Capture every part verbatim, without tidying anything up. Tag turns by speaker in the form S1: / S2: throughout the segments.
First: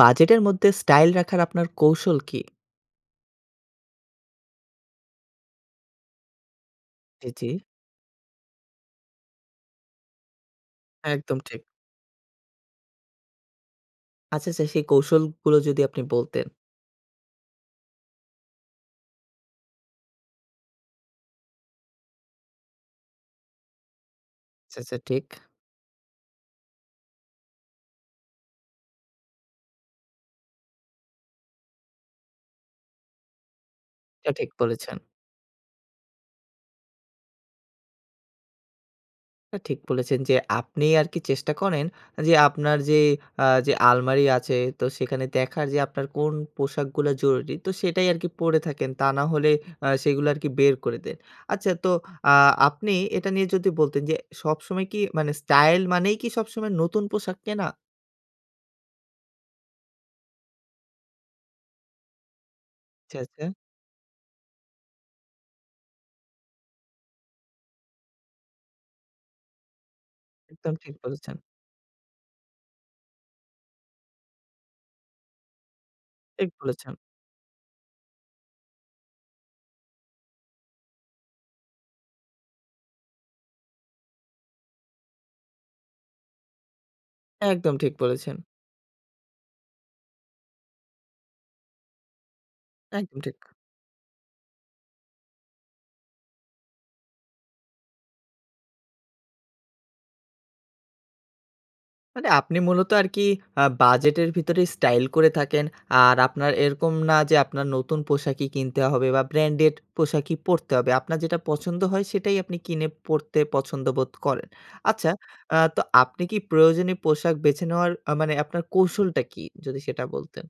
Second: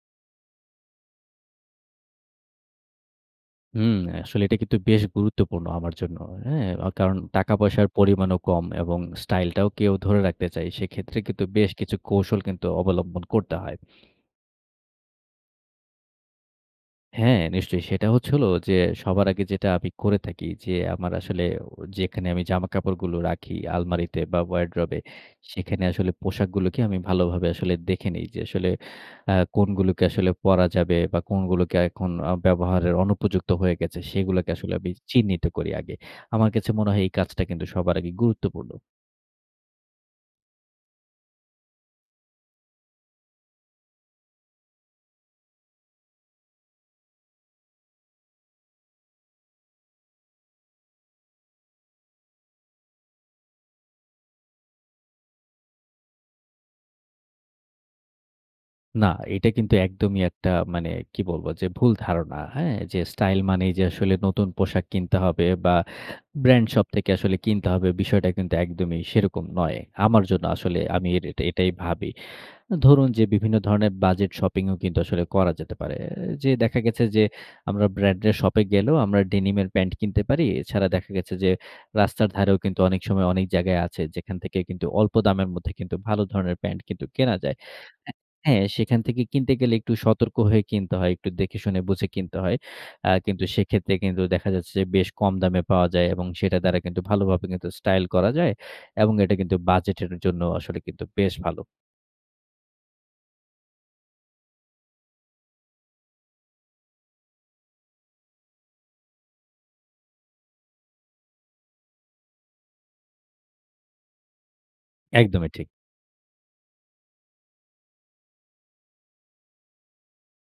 S1: বাজেটের মধ্যে স্টাইল রাখার আপনার কৌশল কি?
S2: হুম। আসলে এটা কিন্তু বেশ গুরুত্বপূর্ণ আমার জন্য। হ্যাঁ? আ কারণ
S1: জি, জি।
S2: টাকা পয়সার পরিমাণও কম এবং স্টাইলটাও কে ও ধরে রাখতে চাই। সেক্ষেত্রে
S1: একদম
S2: কিন্তু
S1: ঠিক।
S2: বেশ কিছু কৌশল কিন্তু অবলম্বন করতে হয়।
S1: আচ্ছা, আচ্ছা। সেই কৌশলগুলো যদি আপনি বলতেন।
S2: হ্যাঁ, নিশ্চয়ই। সেটা হচ্ছে হলো যে, সবার আগে যেটা আমি করে থাকি। যে আমার আসলে ও যেখানে আমি জামা-কাপড়গুলো রাখি আলমারিতে বা
S1: আচ্ছা, আচ্ছা।
S2: ওয়ারড্রোবে।
S1: ঠিক।
S2: সেখানে আসলে পোশাকগুলোকে আমি ভালোভাবে আসলে দেখে নেই। যে আসলে আ কোনগুলোকে আসলে পরা যাবে বা কোনগুলোকে এখন আ ব্যবহারের অনুপযুক্ত হয়ে গেছে।
S1: এটা
S2: সেগুলোকে
S1: ঠিক
S2: আসলে আমি
S1: বলেছেন।
S2: চিহ্নিত করি আগে। আমার কাছে মনে হয় এই কাজটা কিন্তু সবার আগে গুরুত্বপূর্ণ।
S1: এ ঠিক বলেছেন যে, আপনি আর কি চেষ্টা করেন যে, আপনার যে আ যে আলমারি আছে। তো সেখানে দেখার যে আপনার কোন পোশাকগুলো জরুরি। তো সেটাই আর কি পড়ে থাকেন। তা না হলে আ সেগুলো আর কি বের করে দেন। আচ্ছা তো আ আপনি এটা নিয়ে যদি বলতেন যে, সবসময় কি মানে স্টাইল মানেই কি সবসময় নতুন পোশাক কেনা?
S2: না, এটা কিন্তু একদমই একটা মানে, কি বলব যে ভুল ধারণা। হ্যাঁ? যে
S1: আচ্ছা,
S2: স্টাইল
S1: আচ্ছা।
S2: মানেই যে আসলে নতুন পোশাক কিনতে হবে বা ব্র্যান্ড শপ থেকে আসলে কিনতে হবে। বিষয়টা কিন্তু একদমই সেরকম নয়। আমার জন্য
S1: একদম
S2: আসলে
S1: ঠিক
S2: আমি এট
S1: বলেছেন।
S2: এট এটাই ভাবি। ধরুন যে, বিভিন্ন ধরণের বাজেট শপিং ও কিন্তু আসলে করা যেতে পারে। এ যে
S1: ঠিক
S2: দেখা
S1: বলেছেন।
S2: গেছে যে, আমরা ব্র্যান্ডের শপ এ গেলেও আমরা ডেনিমের প্যান্ট কিনতে পারি। এছাড়া দেখা গেছে যে রাস্তার ধারেও কিন্তু অনেক সময় অনেক জায়গায় আছে, যেখান থেকে কিন্তু অল্প দামের মধ্যে কিন্তু ভালো ধরনের প্যান্ট কিন্তু কেনা যায়।
S1: একদম ঠিক
S2: এ
S1: বলেছেন।
S2: হ্যাঁ, সেখান থেকে কিনতে গেলে একটু সতর্ক হয়ে কিনতে হয়। একটু দেখে শুনে বুঝে কিনতে হয়। আ
S1: একদম ঠিক।
S2: কিন্তু সেক্ষেত্রে কিন্তু দেখা যাচ্ছে যে, বেশ কম দামে পাওয়া যায় এবং সেটার দ্বারা কিন্তু ভালোভাবে কিন্তু স্টাইল করা যায় এবং এটা কিন্তু বাজেট এর জন্য আসলে কিন্তু বেশ ভালো।
S1: মানে আপনি মূলত আর কি, আ বাজেটের ভেতরেই স্টাইল করে থাকেন। আর আপনার এরকম না, যে আপনার নতুন পোশাকই কিনতে হবে বা ব্র্যান্ডেড পোশাকই পরতে হবে। আপনার যেটা পছন্দ হয়, সেটাই আপনি কিনে পড়তে পছন্দবোধ করেন। আচ্ছা,
S2: একদমই
S1: আ
S2: ঠিক।
S1: তো আপনি কি প্রয়োজনীয় পোশাক বেছে নেওয়ার, আ মানে আপনার কৌশলটা কী? যদি সেটা বলতেন?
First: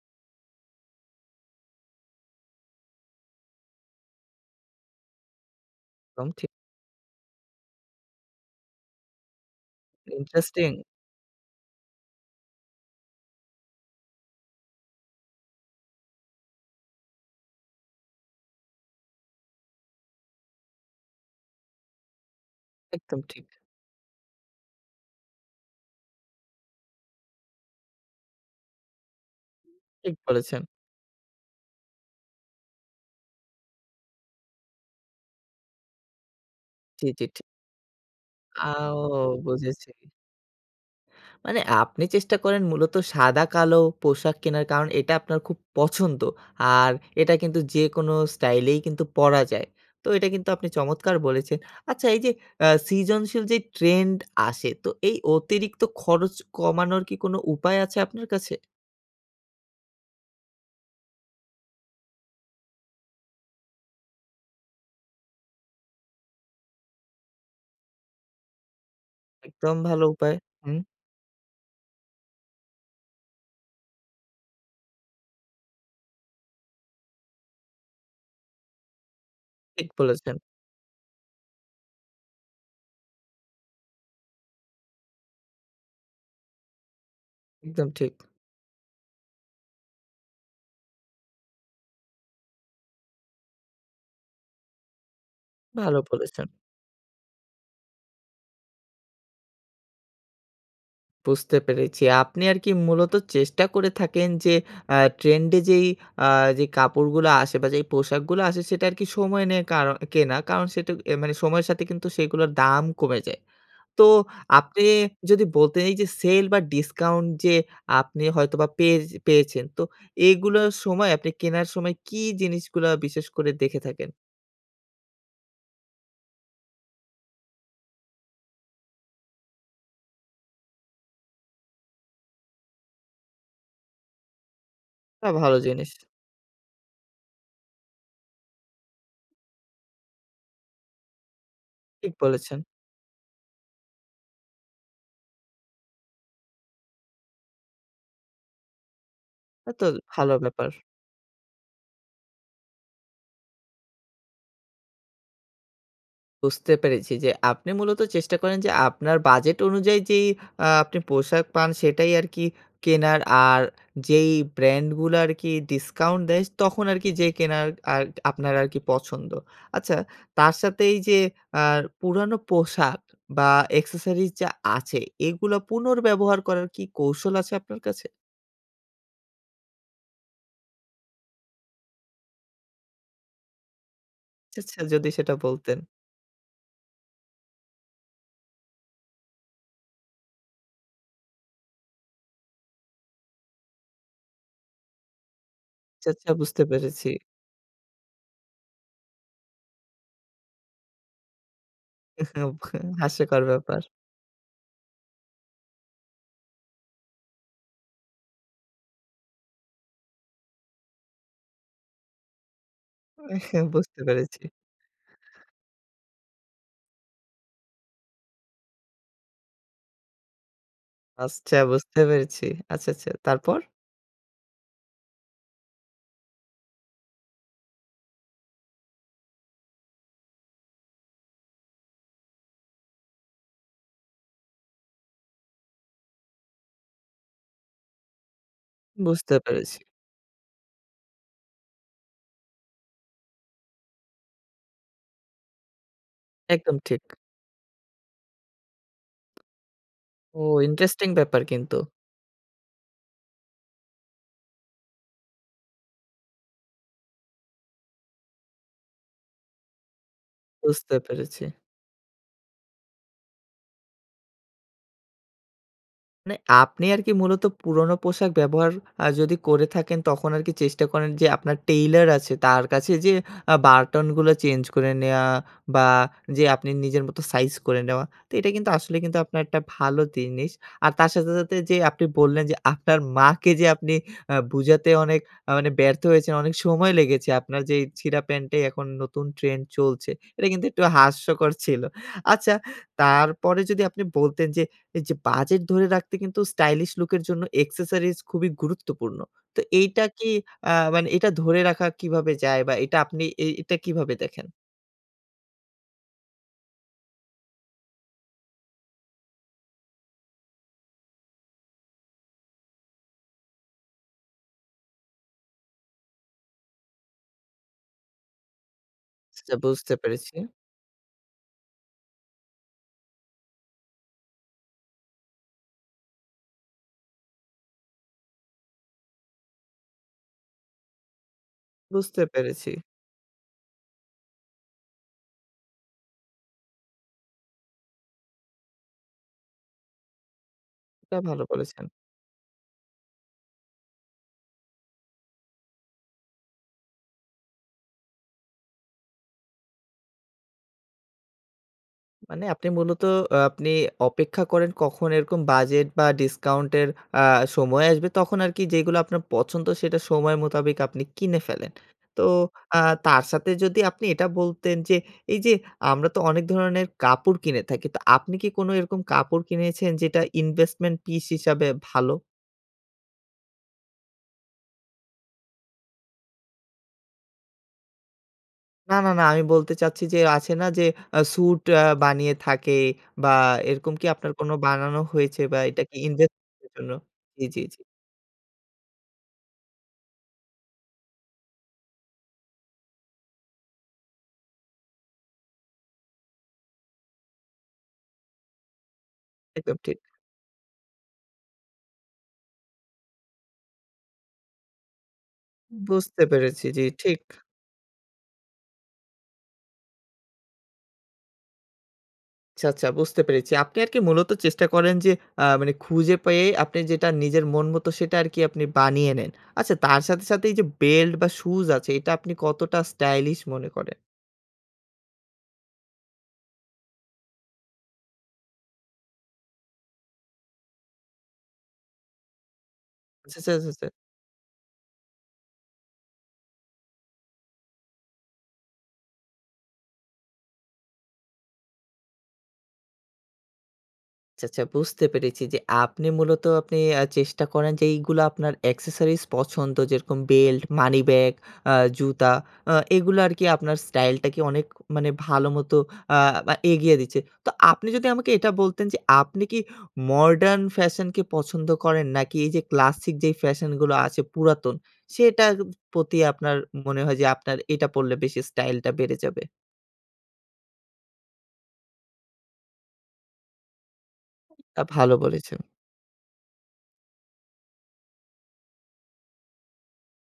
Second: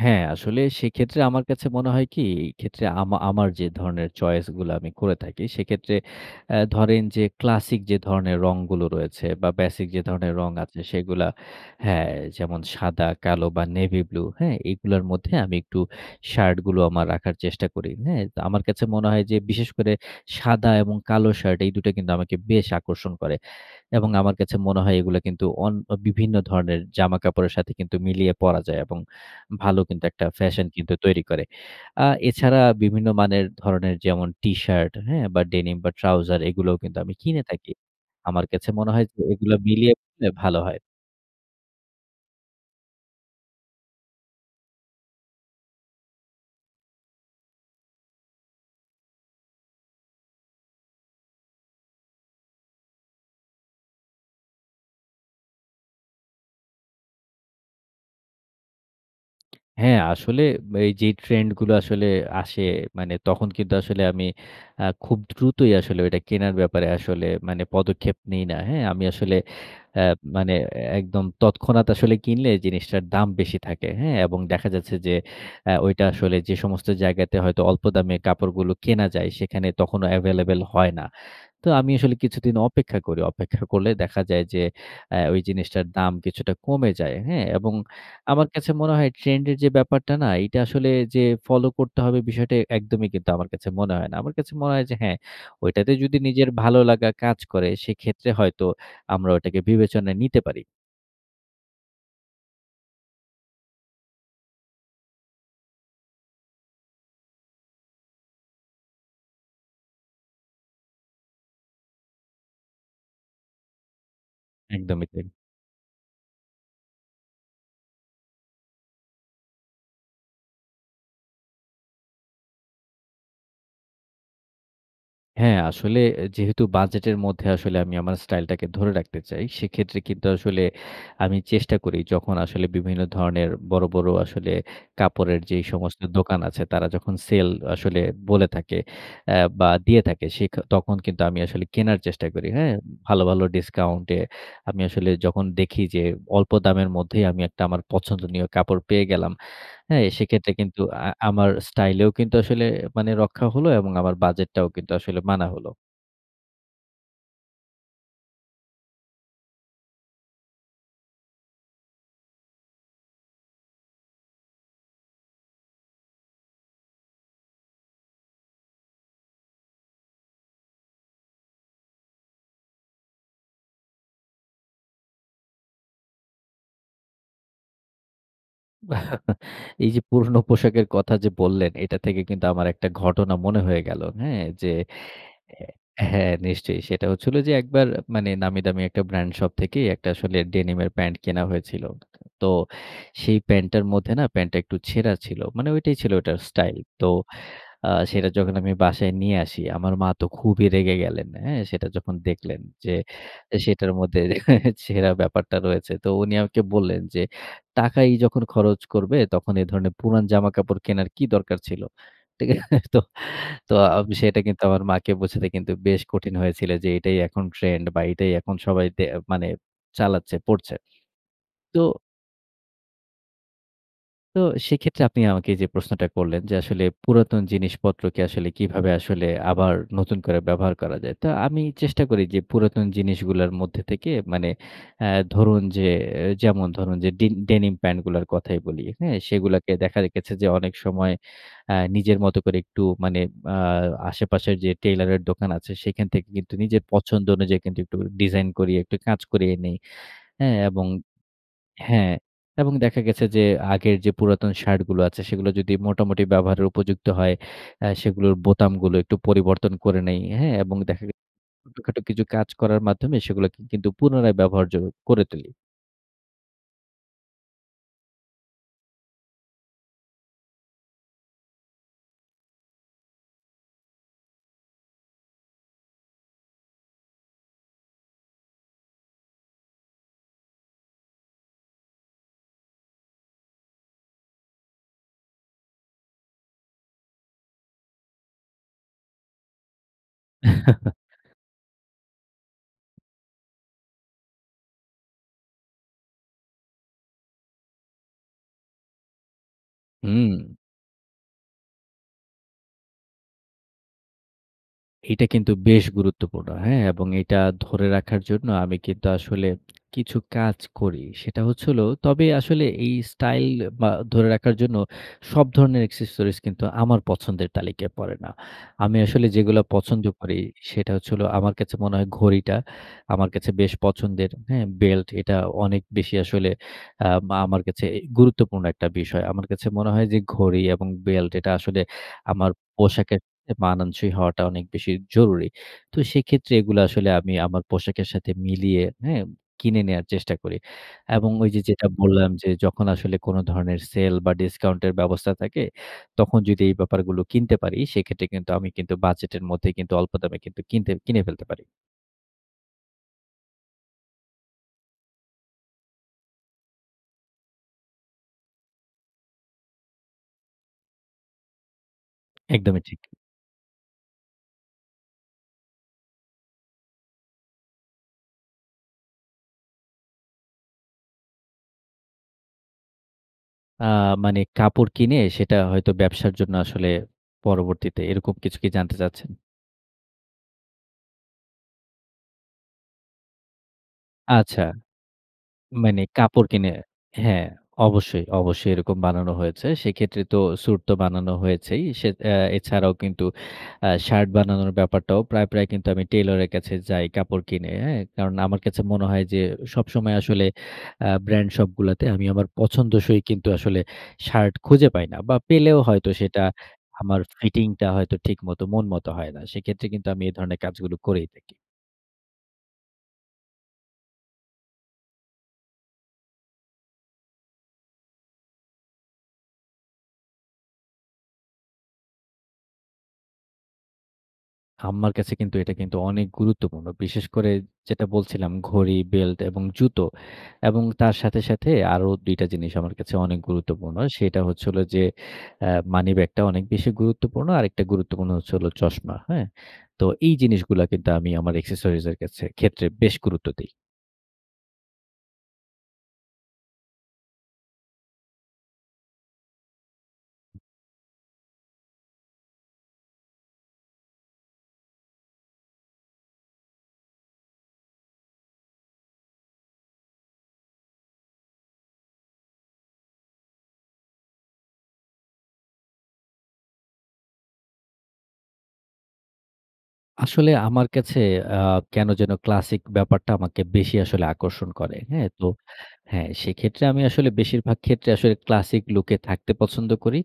S2: হ্যাঁ, আসলে সেক্ষেত্রে আমার কাছে মনে হয় কি? এই ক্ষেত্রে আমা আমার যে ধরনের চয়েস গুলো আমি করে থাকি, সেক্ষেত্রে
S1: দম, ঠিক।
S2: অ্যা ধরেন যে, ক্লাসিক যে ধরনের রংগুলো রয়েছে বা বেসিক যে ধরনের রং আছে
S1: Interesting।
S2: সেগুলো হ্যাঁ। যেমন সাদা, কালো বা নেভি ব্লু। হ্যাঁ? এগুলোর মধ্যে আমি একটু শার্ট গুলো রাখার চেষ্টা করি। হ্যাঁ? তো আমার কাছে মনে হয় যে বিশেষ করে, সাদা এবং কালো শার্ট, এই দুটা কিন্তু আমাকে বেশ আকর্ষণ
S1: একদম
S2: করে।
S1: ঠিক।
S2: এবং আমার কাছে মনে হয় এগুলো কিন্তু, অন বিভিন্ন ধরনের জামাকাপড়ের সাথে কিন্তু, মিলিয়ে পরা যায় এবং ভালো কিন্তু,
S1: ঠিক
S2: একটা
S1: বলেছেন।
S2: ফ্যাশন কিন্তু তৈরি করে। আ এছাড়া বিভিন্ন মানের, ধরনের যেমন টিশার্ট, হ্যাঁ? বা ডেনিম বা ট্রাউজার এগুলোও কিন্তু,
S1: জি,
S2: আমি
S1: জি। ঠিক।
S2: কিনে থাকি। আমার কাছে মনে হয় যে
S1: আও!
S2: এগুলো
S1: বুঝেছি।
S2: মিলিয়ে পরলে ভালো হয়।
S1: মানে আপনি চেষ্টা করেন মূলত, সাদা-কালো পোশাক কেনার কারণ, এটা আপনার খুব পছন্দ। আর এটা কিন্তু যেকোনো স্টাইলেই কিন্তু পরা যায়। তো এটা কিন্তু আপনি চমৎকার বলেছেন। আচ্ছা, এই যে, আ সিজনশীল যে ট্রেন্ড আসে, তো এই অতিরিক্ত খরচ কমানোর কি, কোনো উপায় আছে আপনার কাছে?
S2: হ্যাঁ, আসলে এই যে, ট্রেন্ড গুলো আসলে আসে, মানে তখন কিন্তু আসলে আমি আ খুব দ্রুতই আসলে, ওইটা কেনার ব্যাপারে আসলে, মানে পদক্ষেপ নেই না। হ্যাঁ? আমি আসলে
S1: একদম ভাল
S2: অ্যা
S1: উপায়।
S2: মানে
S1: হুম।
S2: একদম তৎক্ষণাৎ আসলে কিনলে, জিনিসটার দাম বেশি থাকে। হ্যাঁ? এবং দেখা যাচ্ছে যে, অ্যা ঐটা আসলে যে সমস্ত জায়গাতে, হয়তো অল্প দামে কাপড়গুলো কেনা যায়, সেখানে
S1: ঠিক
S2: তখনো
S1: বলেছেন।
S2: এভেইলেবল হয় না। তো আমি আসলে কিছুদিন অপেক্ষা করি। অপেক্ষা করলে দেখা যায় যে, অ্যা ওই জিনিসটার দাম কিছুটা কমে যায়। হ্যা? এবং
S1: একদম ঠিক।
S2: আমার কাছে মনে হয় ট্রেন্ড এর যে ব্যাপারটা না? এটা আসলে যে ফলো করতে হবে, বিষয়টা এ একদমই কিন্তু আমার কাছে মনে হয় না। আমার কাছে মনে হয় যে হ্যাঁ, ঐটাতে
S1: ভালো
S2: যদি
S1: বলেছেন।
S2: নিজের ভালো লাগা কাজ করে, সেক্ষেত্রে হয়তো আমরা ওটাকে বিবেচনায় নিতে পারি।
S1: বুঝতে পেরেছি। আপনি আর কি মূলত চেষ্টা করে থাকেন যে, আ ট্রেন্ড এ যেই আ যে কাপড়গুলো আসে বা যেই পোশাকগুলো আসে, সেটা আর কি সময় নিয়ে কারণ কেনা। কারণ সেটা এ মানে, সময়ের সাথে কিন্তু, সেগুলোর দাম কমে যায়। তো আপনি
S2: একদমই তাই।
S1: যদি বলতেন, এই যে সেল বা ডিসকাউন্ট যে আপনি হয়তোবা পেয়ে পেয়েছেন, তো এগুলোর সময়, আপনি কেনার সময় কী জিনিসগুলো বিশেষ করে দেখে থাকেন?
S2: হ্যাঁ। আসলে এ যেহেতু বাজেটের মধ্যে আসলে আমি আমার স্টাইলটাকে ধরে রাখতে চাই, সেক্ষেত্রে কিন্তু আসলে আমি চেষ্টা করি যখন আসলে বিভিন্ন ধরনের বড়, বড় আসলে
S1: তা
S2: কাপড়ের
S1: ভালো
S2: যেই
S1: জিনিস।
S2: সমস্ত দোকান আছে তারা যখন সেল আসলে বলে থাকে। আ বা দিয়ে থাকে সে ক তখন কিন্তু আমি আসলে কেনার
S1: ঠিক
S2: চেষ্টা করি।
S1: বলেছেন।
S2: হ্যাঁ? ভালো, ভালো ডিসকাউন্টে আমি আসলে যখন দেখি যে অল্প দামের মধ্যেই আমি একটা আমার পছন্দনীয় কাপড় পেয়ে গেলাম।
S1: এত
S2: হ্যাঁ?
S1: ভালো
S2: সেক্ষেত্রে
S1: ব্যাপার।
S2: কিন্তু আ আমার স্টাইলেও কিন্তু আসলে মানে রক্ষা হলো এবং আমার বাজেটটাও কিন্তু আসলে মানা হলো।
S1: বুঝতে পেরেছি যে, আপনি মূলত চেষ্টা করেন যে, আপনার বাজেট অনুযায়ী যেই আ আপনি পোশাক পান সেটাই আর কি কেনার আর যেই ব্র্যান্ডগুলো আর কি ডিসকাউন্ট দেয় তখন আর কি যেয়ে কেনার আর আপনার আর কি পছন্দ। আচ্ছা তার সাথে এই যে আ পুরানো পোশাক বা accessories যা আছে এগুলো পুনর্ব্যবহার করার কি কৌশল আছে আপনার কাছে?
S2: এই যে পুরোনো পোশাকের কথা যে বললেন, এটা থেকে কিন্তু আমার একটা ঘটনা মনে হয়ে গেল। হ্যাঁ?
S1: আচ্ছা,
S2: যে
S1: আচ্ছা যদি সেটা
S2: এ
S1: বলতেন।
S2: হ্যাঁ, নিশ্চয়ই। সেটা হচ্ছিল যে, একবার মানে নামি-দামি একটা ব্র্যান্ড শপ থেকেই এক টা আসলে ডেনিমের প্যান্ট কেনা হয়েছিল। তো সেই প্যান্টটার মধ্যে না, প্যান্টটা একটু ছেঁড়া ছিল। মানে ঐটাই
S1: আচ্ছা,
S2: ছিল
S1: আচ্ছা
S2: ওটার
S1: বুঝতে
S2: স্টাইল। তো
S1: পেরেছি।
S2: আ সেটা যখন আমি বাসায় নিয়ে আসি আমার মা তো খুবি রেগে গেলেন। হ্যাঁ? সেটা যখন দেখলেন যে,
S1: হাস্যকর ব্যাপার।
S2: সেটার মধ্যে ছেড়া ব্যাপারটা রয়েছে। তো উনি আমাকে বললেন যে, "টাকাই যখন খরচ করবে তখন, এ ধরণের পুরান জামা-কাপড় কেনার কি দরকার ছিল?" তো, তো
S1: বুঝতে
S2: আম সেটা
S1: পেরেছি।
S2: কিন্তু আমার মা'কে বোঝাতে কিন্তু বেশ কঠিন হয়েছিল যে, এটাই এখন ট্রেন্ড বা এটাই এখন সবাই তে মানে চালাচ্ছে, পড়ছে।
S1: আসছা,
S2: তো
S1: বুঝতে পেরেছি। আচ্ছা, আচ্ছা। তারপর?
S2: তো সেক্ষেত্রে আপনি আমাকে যে প্রশ্নটা করলেন, যে আসলে পুরাতন জিনিসপত্রকে আসলে কিভাবে আসলে আবার নতুন করে ব্যবহার করা যায়? তো আমি চেষ্টা করি যে, পুরাতন জিনিসগুলোর মধ্যে থেকে, মানে অ্যা ধরুন যে এ যেমন: ধরুন যে, ডিন ডেনিম প্যান্টগুলোর কথাই বলি, হ্যাঁ?
S1: বুঝতে
S2: সেগুলাকে
S1: পেরেছি।
S2: দেখা রেখেছে যে, অনেক সময় অ্যা নিজের মত করে একটু মানে আ আশেপাশের যে টেইলরের দোকান আছে, সেখান থেকে কিন্তু
S1: একদম
S2: নিজের
S1: ঠিক।
S2: পছন্দ অনুযায়ী কিন্তু একটু করে ডিজাইন করিয়ে, একটু কাজ করিয়ে নেই।
S1: ও!
S2: হ্যাঁ? এবং
S1: ইন্টারেস্টিং ব্যাপার কিন্তু।
S2: হ্যাঁ। এবং দেখা গেছে যে আগের যে পুরাতন শার্টগুলো আছে, সেগুলো যদি মোটামুটি ব্যবহারের উপযুক্ত হয়, অ্যা সেগুলোর বোতামগুলো একটু পরিবর্তন করে নেই। হ্যাঁ? এবং
S1: বুঝতে
S2: দেখা
S1: পেরেছি।
S2: ছোটখাটো কিছু কাজ করার মাধ্যমে সেগুলো কিন্তু পুনরায় ব্যবহারযোগ্য করে তুলি।
S1: মানে আপনি আরকি মূলত পুরনো পোশাক ব্যবহার অ্যা যদি করে থাকেন, তখন আরকি চেষ্টা করেন যে, আপনার টেইলর আছে তার কাছে যেয়ে অ্যা বার্টনগুলো চেঞ্জ করে নেওয়া বা, যে আপনি নিজের মত সাইজ করে নেওয়া। তো এটা কিন্তু আসলে কিন্তু আপনার একটা ভালো দিনিস। আর তার সাথে, সাথে যে আপনি বললেন, যে আপনার মাকে যে আপনি অ্যা বুঝাতে অনেক মানে ব্যর্থ হয়েছেন, অনেক সময় লেগেছে। আপনার যেই ছিঁড়া প্যান্টেই এখন নতুন ট্রেন্ড চলছে। এটা কিন্তু একটু হাস্যকর ছিল। আচ্ছা, তারপরে যদি আপনি বলতেন যে, এইযে বাজেট ধরে রাখতে কিন্তু স্টাইলিশ লুকের জন্য accessories খুবই গুরুত্বপূর্ণ। তো এইটা কি
S2: হুম।
S1: অ্যা মানে, এটা ধরে রাখা কীভাবে যায়? বা, এটা আপনি এই এটা কীভাবে দেখেন?
S2: এইটা কিন্তু বেশ গুরুত্বপূর্ণ, হ্যাঁ? এবং এইটা ধরে রাখার জন্য আমি কিন্তু আসলে কিছু কাজ করি। সেটা হচ্ছে হল তবে আসলে এই স্টাইল বা ধরে রাখার জন্য সব ধরনের accessories কিন্তু আমার পছন্দের তালিকায় পড়ে না। আমি আসলে
S1: সেটা
S2: যেগুলা
S1: বুঝতে
S2: পছন্দ
S1: পেরেছি।
S2: করি, সেটা হচ্ছে হল, আমার কাছে মনে হয় ঘড়িটা, আমার কাছে বেশ পছন্দের, হ্যাঁ? বেল্ট, এটা অনেক বেশি আসলে আম আমার কাছে এই গুরুত্বপূর্ণ একটা বিষয়। আমার কাছে মনে হয় যে ঘড়ি এবং বেল্ট এটা আসলে
S1: বুঝতে
S2: আমার
S1: পেরেছি।
S2: পোশাকের এ মানানসই হওয়াটা অনেক বেশি জরুরি। তো সেক্ষেত্রে এগুলা আসলে আমি আমার পোশাকের সাথে মিলিয়ে, হ্যাঁ? কিনে নেয়ার চেষ্টা করি।
S1: এটা
S2: এবং
S1: ভালো
S2: ওই যে
S1: বলেছেন।
S2: যেটা বললাম, যে যখন আসলে কোন ধরনের সেল বা ডিসকাউন্ট এর ব্যবস্থা থাকে, তখন যদি এই ব্যাপারগুলো কিনতে পারি, সেক্ষেত্রে কিন্তু আমি কিন্তু বাজেটের মধ্যেই কিন্তু অল্প দামে কিন্তু কিনতে কিনে ফেলতে পারি।
S1: মানে আপনি মূলত আপনি অপেক্ষা করেন কখন এরকম বাজেট বা ডিসকাউন্টের আ সময় আসবে। তখন আর কি যেইগুলা আপনার পছন্দ, সেটা সময় মোতাবেক আপনি কিনে ফেলেন। তো আ
S2: একদমই ঠিক।
S1: তার সাথে যদি আপনি এটা বলতেন, যে এই যে আমরা তো অনেক ধরনের কাপড় কিনে থাকি, তো আপনি কি কোনো এরকম কাপড় কিনেছেন যেটা invesmen-pish হিসাবে ভালো?
S2: আ মানে কাপড় কিনে সেটা হয়তো ব্যবসার জন্য আসলে পরবর্তীতে, এরকম কিছু কি
S1: না
S2: জানতে
S1: না না,
S2: চাচ্ছেন?
S1: আমি বলতে চাচ্ছি যে আছে না? যে আ স্যুট আ বানিয়ে থাকে, বা এরকম কি আপনার কোন
S2: আচ্ছা।
S1: বানানো হয়েছে বা এটা কি
S2: মানে
S1: ইনভেস্ট
S2: কাপড়
S1: এর
S2: কিনে
S1: জন্য জি,
S2: হ্যাঁ
S1: জি, জি।
S2: অবশ্যই, অবশ্যই এরকম বানানো হয়েছে। সেইক্ষেত্রে তো স্যুট তো বানানো হয়েছেই। সে অ্যা এছাড়াও কিন্তু, আ শার্ট বানানোর ব্যাপারটাও প্রায়, প্রায় কিন্তু আমি টেইলরের কাছে যাই কাপড় কিনে, হ্যাঁ? কারণ আমার কাছে মনে হয় যে,
S1: একদম ঠিক।
S2: সবসময় আসলে আ ব্র্যান্ড শপগুলাতে, আমি আমার পছন্দসই কিন্তু, আসলে শার্ট খুঁজে পাই না। বা পেলেও হয়তো
S1: বুঝতে
S2: সেটা
S1: পেরেছি. জি
S2: আমার
S1: ঠিক।
S2: ফিটিং টা, হয়তো ঠিকমতো, মন মত, হয় না। সেইক্ষেত্রে কিন্তু, আমি এ ধরনের কাজগুলো করেই থাকি।
S1: আচ্ছা, আচ্ছা, বুঝতে পেরেছি। আপনি আর কি মূলত চেষ্টা করেন যে, আ মানে খুঁজে পেয়ে আপনি যেটা নিজের মন মতো, সেটা আর কি আপনি বানিয়ে নেন। আচ্ছা তার সাথে, সাথে এই যে, বেল্ট বা শুজ আছে, এইটা আপনি কতটা স্টাইলিশ মনে করেন?
S2: আম্মার কাছে কিন্তু, এটা কিন্তু, অনেক গুরুত্বপূর্ণ। বিশেষ করে যেটা বলছিলাম ঘড়ি, বেল্ট এবং জুতো। এবং তার সাথে, সাথে, আরো দুই টা জিনিস আমার কাছে অনেক
S1: আচ্ছা, আচ্ছা, আচ্ছা, আচ্ছা।
S2: গুরুত্বপূর্ণ। সেটা হচ্ছে হলো যে, আ মানি ব্যাগটা অনেক বেশি গুরুত্বপূর্ণ। আরেকটা গুরুত্বপূর্ণ হচ্ছে হলো চশমা, হ্যাঁ? তো এই জিনিসগুলা কিন্তু, আমি আমার এক্সেসরিজ এর কাছে ক্ষেত্রে বেশ গুরুত্ব দেই।
S1: আচ্ছা, আচ্ছা। বুঝতে পেরেছি যে, আপনি মূলত আপনি আ চেষ্টা করেন যে, এইগুলো আপনার accesories পছন্দ, যেরকম বেল্ট, মানি ব্যাগ, আ জুতা আ এগুলো আরকি আপনার স্টাইলটাকে অনেক মানে ভালোমতো আ মা এগিয়ে দিচ্ছে। তো আপনি যদি আমাকে এটা বলতেন যে, আপনি কি modern fashion কে পছন্দ করেন? নাকি এইযে ক্লাসিক যে ফ্যাশনগুলো আছে, পুরাতন, সেটা এপ প্রতি আপনার মনে হয় যে আপনার এটা পড়লে বেশি স্টাইলটা বেড়ে যাবে?
S2: আসলে আমার কাছে আ কেন যেন ক্লাসিক ব্যাপারটা আমাকে বেশি আসলে
S1: এই
S2: আকর্ষণ
S1: তা
S2: করে।
S1: ভালো
S2: হ্যাঁ? তো
S1: বলেছেন।
S2: হ্যাঁ, সেইক্ষেত্রে আমি আসলে বেশিরভাগ ক্ষেত্রে আসলে classic look এ থাকতে পছন্দ করি।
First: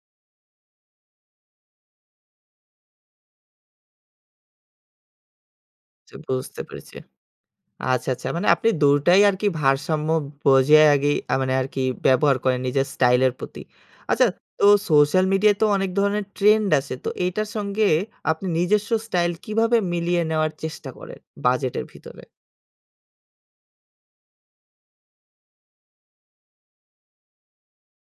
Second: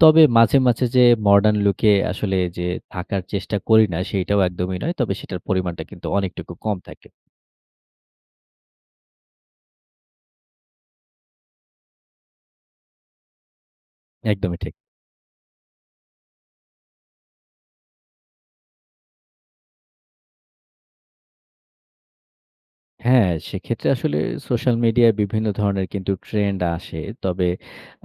S2: তবে মাঝে, মাঝে যে modern look এ আসলে যে থাকার চেষ্টা করি না, সেইটাও একদমই নয়। তবে সেটার পরিমাণটা কিন্তু
S1: চ্ছা
S2: অনেকটুকু
S1: বুঝতে
S2: কম
S1: পেরেছি।
S2: থাকে।
S1: আচ্ছা, আচ্ছা। মানে আপনি দু টাই আরকি ভারসাম্য বজায় আগেই মানে আরকি ব্যবহার করেন নিজের স্টাইলের প্রতি। আচ্ছা,
S2: একদমই
S1: তো
S2: ঠিক।
S1: সোশ্যাল মিডিয়ায় তো অনেক ধরনের trend আছে। তো এইটার সঙ্গে আপনি নিজস্ব স্টাইল কীভাবে মিলিয়ে নেওয়ার চেষ্টা করেন? বাজেটের ভিতরে।
S2: হ্যাঁ, সেক্ষেত্রে আসলে সোশ্যাল মিডিয়ায় বিভিন্ন ধরণের কিন্তু trend আসে। তবে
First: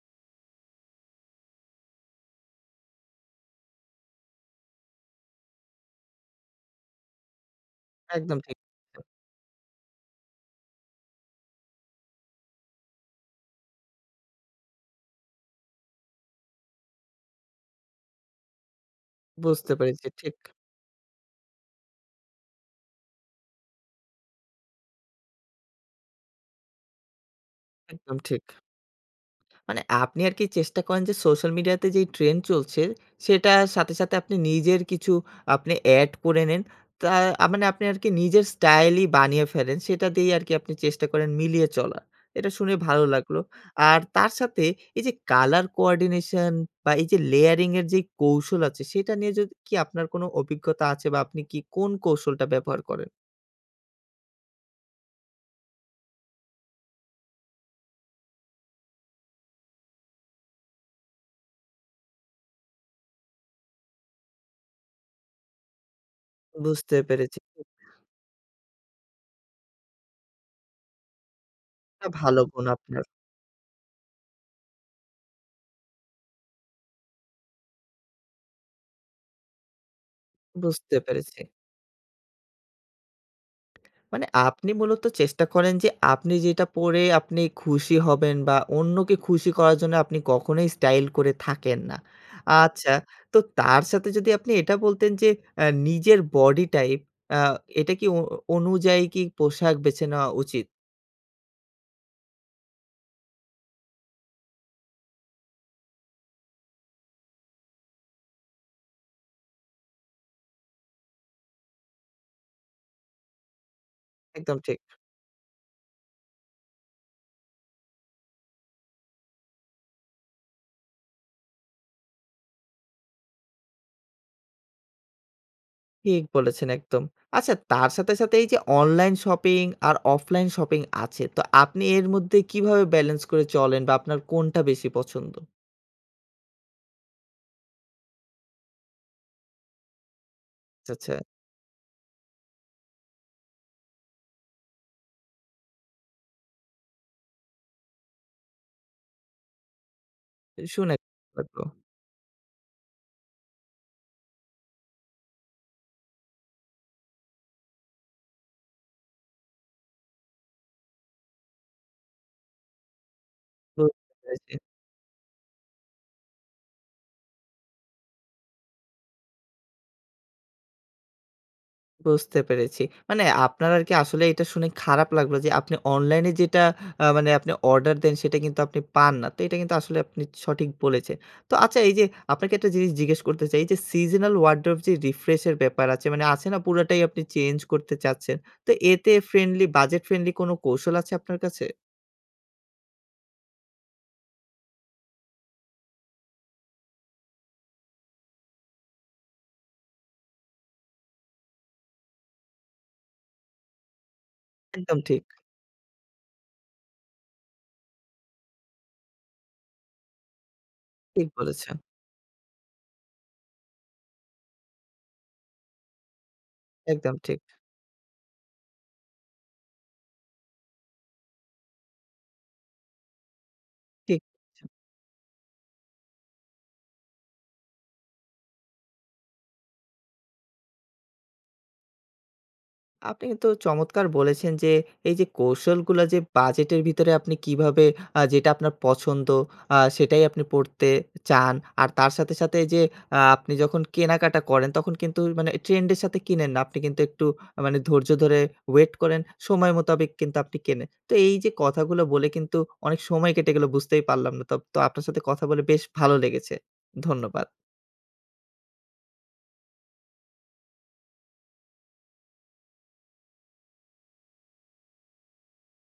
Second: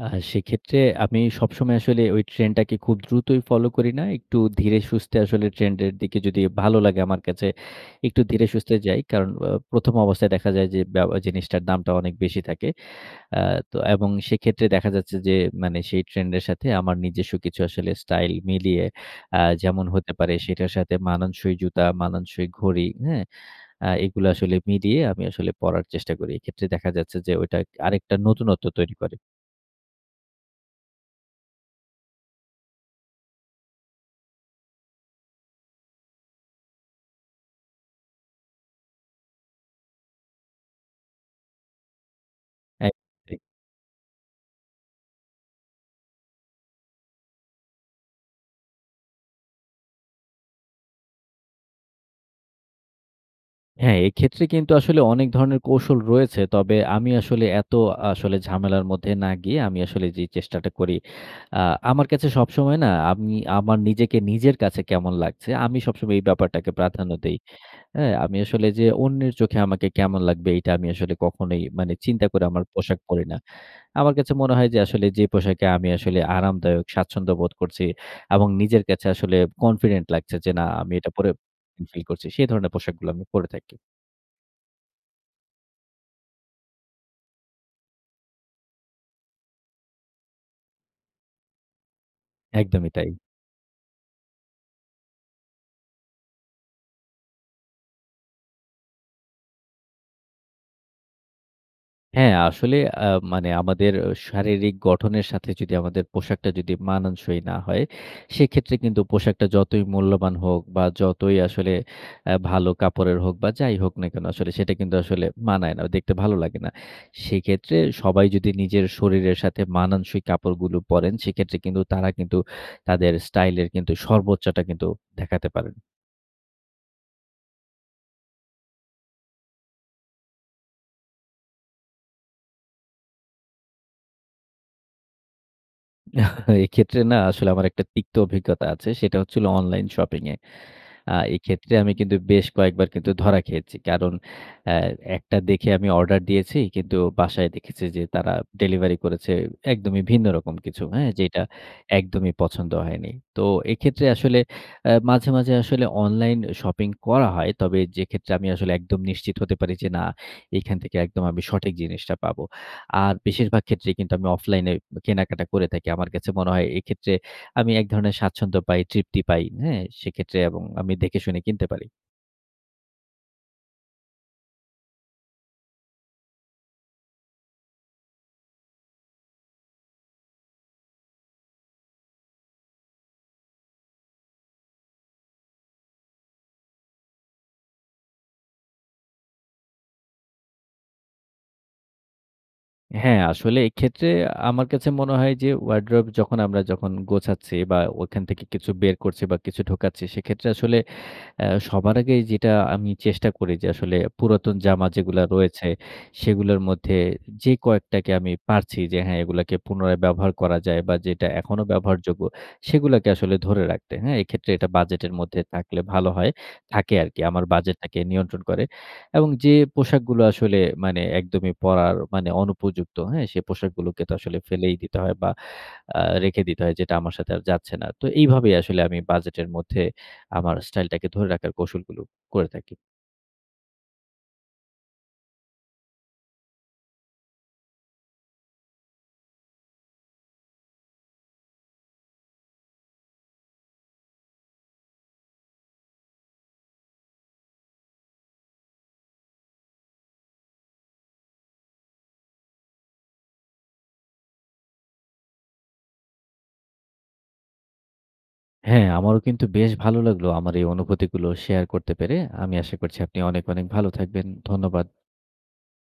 S2: আ সেক্ষেত্রে আমি সবসময় আসলে ঐ ট্রেন্ডটাকে খুব দ্রুতই ফলো করি না। একটু ধীরে-সুস্থে আসলে ট্রেন্ডের দিকে যদি ভালো লাগে আমার কাছে, একটু
S1: একদম ঠিক।
S2: ধীরে-সুস্থে যাই। কারণ, অ প্রথম অবস্থায় দেখা যায় যে, বে জিনিসটার দামটা অনেক বেশি থাকে। আ তো এবং সেক্ষেত্রে দেখা যাচ্ছে যে, মানে সেই ট্রেন্ডের সাথে আমার নিজস্ব কিছু আসলে স্টাইল মিলিয়ে আ
S1: বুঝতে
S2: যেমন
S1: পেরেছি।
S2: হতে পারে
S1: ঠিক।
S2: সেটার সাথে মানানসই জুতা, মানানসই ঘড়ি, হ্যাঁ? আ এগুলো আসলে মিলিয়ে আমি আসলে পড়ার চেষ্টা করি। এক্ষেত্রে দেখা যাচ্ছে যে, ওইটা আরেকটা
S1: একদম ঠিক।
S2: নতুনত্ব তৈরি করে।
S1: মানে আপনি আরকি চেষ্টা করেন যে সোশ্যাল মিডিয়াতে যেই ট্রেন্ড চলছে, সেটার সাথে, সাথে আপনি নিজের কিছু আপনি এড করে নেন। তা আ মানে আপনি আরকি নিজের স্টাইলই বানিয়ে ফেলেন। সেটা দিয়েই আরকি আপনি চেষ্টা করেন মিলিয়ে চলা। এটা শুনে
S2: এক
S1: ভালো
S2: ঠিক।
S1: লাগলো। আর তার সাথে এইযে colour coordination বা, এইযে layering এর যে কৌশল আছে, সেটা নিয়ে যদি কি আপনার কোনো অভিজ্ঞতা আছে? বা, আপনি কি কোন কৌশলটা ব্যবহার করেন?
S2: হ্যাঁ, এক্ষেত্রে কিন্তু আসলে অনেক ধরনের কৌশল রয়েছে। তবে আমি আসলে এত আসলে ঝামেলার মধ্যে না গিয়ে, আমি আসলে যেই চেষ্টাটা করি, আ আমার কাছে সবসময় না, আমি আমার নিজেকে নিজের কাছে কেমন লাগছে, আমি সবসময় এই ব্যাপারটাকে
S1: বুঝতে
S2: প্রাধান্য দেই।
S1: পেরেছি।
S2: হ্যাঁ? আমি আসলে যে অন্যের চোখে আমাকে কেমন লাগবে, এটা আমি আসলে কখনোই মানে
S1: এটা
S2: চিন্তা
S1: ভালো
S2: করে আমার
S1: গুন
S2: পোশাক
S1: আপনার।
S2: পরি না। আমার কাছে মনে হয় যে আসলে যে পোশাকে আমি আসলে আরামদায়ক, স্বাচ্ছন্দ্য বোধ করছি এবং নিজের কাছে আসলে কনফিডেন্ট লাগছে, যে না আমি
S1: বুঝতে
S2: এটা পরে
S1: পেরেছি।
S2: ফিল করছি। সে ধরণের পোশাকগুলো আমি পরে থাকি।
S1: মানে আপনি মূলত চেষ্টা করেন যে, আপনি যেটা পরে আপনি খুশি হবেন বা, অন্যকে খুশি করার জন্য আপনি কখনোই স্টাইল করে থাকেন না।
S2: একদমই
S1: আচ্ছা,
S2: তাই।
S1: তো তার সাথে যদি আপনি এটা বলতেন যে, এ নিজের বডি টাইপ, আ এটা কি অ অনুযায়ী কি পোশাক বেছে নেওয়া উচিত?
S2: হ্যাঁ। আসলে আ মানে আমাদের অ্যা শারীরিক গঠনের সাথে যদি আমাদের পোশাকটা যদি মানানসই না হয়, সেক্ষেত্রে কিন্তু পোশাকটা যতই মূল্যবান হোক বা, যতই আসলে অ্যা ভালো কাপড়ের হোক বা, যাই হোক না কেন? আসলে
S1: একদম
S2: সেটা
S1: ঠিক।
S2: কিন্তু আসলে মানায় না। দেখতে ভালো লাগে না। সেক্ষেত্রে সবাই যদি নিজের শরীরের সাথে মানানসই কাপড়গুলো পরেন, সেক্ষেত্রে কিন্তু তারা কিন্তু তাদের স্টাইলের কিন্তু সর্বোচ্চটা কিন্তু দেখাতে পারেন।
S1: ঠিক বলেছেন একদম। আচ্ছা, তার সাথে, সাথে এইযে অনলাইন শপিং আর অফলাইন শপিং আছে। তো আপনি এর মধ্যে কীভাবে ব্যালেন্স করে চলেন বা, আপনার কোনটা বেশি পছন্দ?
S2: এক্ষেত্রে না আসলে আমার একটা তিক্ত অভিজ্ঞতা আছে। সেটা হচ্ছে হলো অনলাইন শপিংয়ে।
S1: আচ্ছা,
S2: আ
S1: আচ্ছা।
S2: এইক্ষেত্রে আমি কিন্তু বেশ কয়েকবার কিন্তু ধরা খেয়েছি। কারণ, অ্যা একটা দেখে আমি অর্ডার দিয়েছি, কিন্তু বাসায় দেখেছি যে তারা ডেলিভারি করেছে একদমই ভিন্ন রকম
S1: এ
S2: কিছু,
S1: শুনে
S2: হ্যাঁ?
S1: [unintelligible]
S2: যেইটা
S1: লাগলো।
S2: একদমই পছন্দ হয়নি। তো এইক্ষেত্রে আসলে অ্যা মাঝে, মাঝে আসলে অনলাইন শপিং করা হয়। তবে যেক্ষেত্রে আমি আসলে একদম নিশ্চিত হতে পারি যে, না, এখান থেকে একদম আমি সঠিক জিনিসটা পাবো। আর বেশিরভাগ
S1: বু
S2: ক্ষেত্রেই
S1: [unintelligible]
S2: কিন্তু আমি
S1: পেরেছি।
S2: অফলাইনেই বে কেনাকাটা করে থাকি। আমার কাছে মনে হয়, এইক্ষেত্রে আমি এক ধরনের স্বাচ্ছন্দ্য পাই, তৃপ্তি পাই, হ্যাঁ? সেইক্ষেত্রে এবং আমি দেখেশুনে কিনতে পারি।
S1: বুঝতে পেরেছি। মানে আপনার আরকি আসলেই এইটা শুনে খারাপ লাগলো যে, আপনি অনলাইনে যেটা আ মানে আপনি অর্ডার দেন সেটা কিন্তু আপনি পান না। তো এইটা কিন্তু আসলে আপনি সঠিক বলেছেন। তো আচ্ছা এইযে আপনাকে একটা জিনিস জিজ্ঞেস করতে চাই। এইযে seasonal wardrobe যে রিফ্রেশের ব্যাপার আছে, মানে আছে না? পুরোটাই আপনি চেঞ্জ করতে চাচ্ছেন। তো এতে ফ্রেন্ডলি বাজেট ফ্রেন্ডলি কোন কৌশল আছে আপনার কাছে?
S2: হ্যাঁ, আসলে এইক্ষেত্রে আ আমার কাছে মনে হয় যে, wardrobe যখন আমরা যখন গোছাচ্ছি বা, ওইখান থেকে কিছু বের করছি বা, কিছু ঢুকাচ্ছি, সেইক্ষেত্রে আসলে অ্যা সবার আগেই যেইটা আমি চেষ্টা করি যে, আসলে পুরাতন জামা
S1: একদম
S2: যেগুলো
S1: ঠিক।
S2: রয়েছে, সেগুলোর মধ্যে যে কয়েকটাকে আমি পারছি যে, হ্যাঁ, এগুলাকে পুনরায় ব্যবহার করা যায় বা, যেটা
S1: ঠিক
S2: এখনো
S1: বলেছেন।
S2: ব্যবহারযোগ্য, সেগুলাকে আসলে ধরে রাখতে। হ্যাঁ? এক্ষেত্রে এটা বাজেটের মধ্যে থাকলে ভালো হয়, থাকে
S1: একদম
S2: আরকি।
S1: ঠিক।
S2: আমার বাজেটটাকে নিয়ন্ত্রণ করে। এবং যে পোশাকগুলো আসলে মানে একদমই পরার, মানে অনুপযুক্ত, হ্যাঁ? সে পোশাকগুলোকে তো
S1: ঠিক।
S2: আসলে
S1: আচ্ছা।
S2: ফেলেই দিতে হয় বা, আ রেখে দিতে হয়, যেটা আমার সাথে আর যাচ্ছে না। তো এইভাবেই আসলে আমি বাজেটের মধ্যে, আমার স্টাইলটাকে ধরে রাখার কৌশলগুলো করে থাকি।
S1: আপনি কিন্তু চমৎকার বলেছেন যে, এইযে কৌশলগুলো যে বাজেটের ভিতরে আপনি কিভাবে আ যেটা আপনার পছন্দ, আ সেটাই আপনি পরতে চান। আর তার সাথে, সাথে এইযে আ আপনি যখন কেনাকাটা করেন, তখন কিন্তু ওই মানে ট্রেন্ডের সাথে কিনেন না। আপনি কিন্তু একটু আ মানে ধৈর্য ধরে ওয়েট করেন। সময় মোতাবেক কিন্তু আপনি কেনেন। তো এইযে কথাগুলো বলে কিন্তু অনেক সময় কেটে গেলো, বুঝতেই পারলাম না। তোপ তো আপনার সাথে কথা বলে বেশ ভালো লেগেছে। ধন্যবাদ।
S2: হ্যাঁ, আমারও কিন্তু বেশ ভালো লাগলো আমার এই অনুভূতিগুলো শেয়ার করতে পেরে। আমি আশা করছি আপনি অনেক, অনেক ভালো থাকবেন। ধন্যবাদ।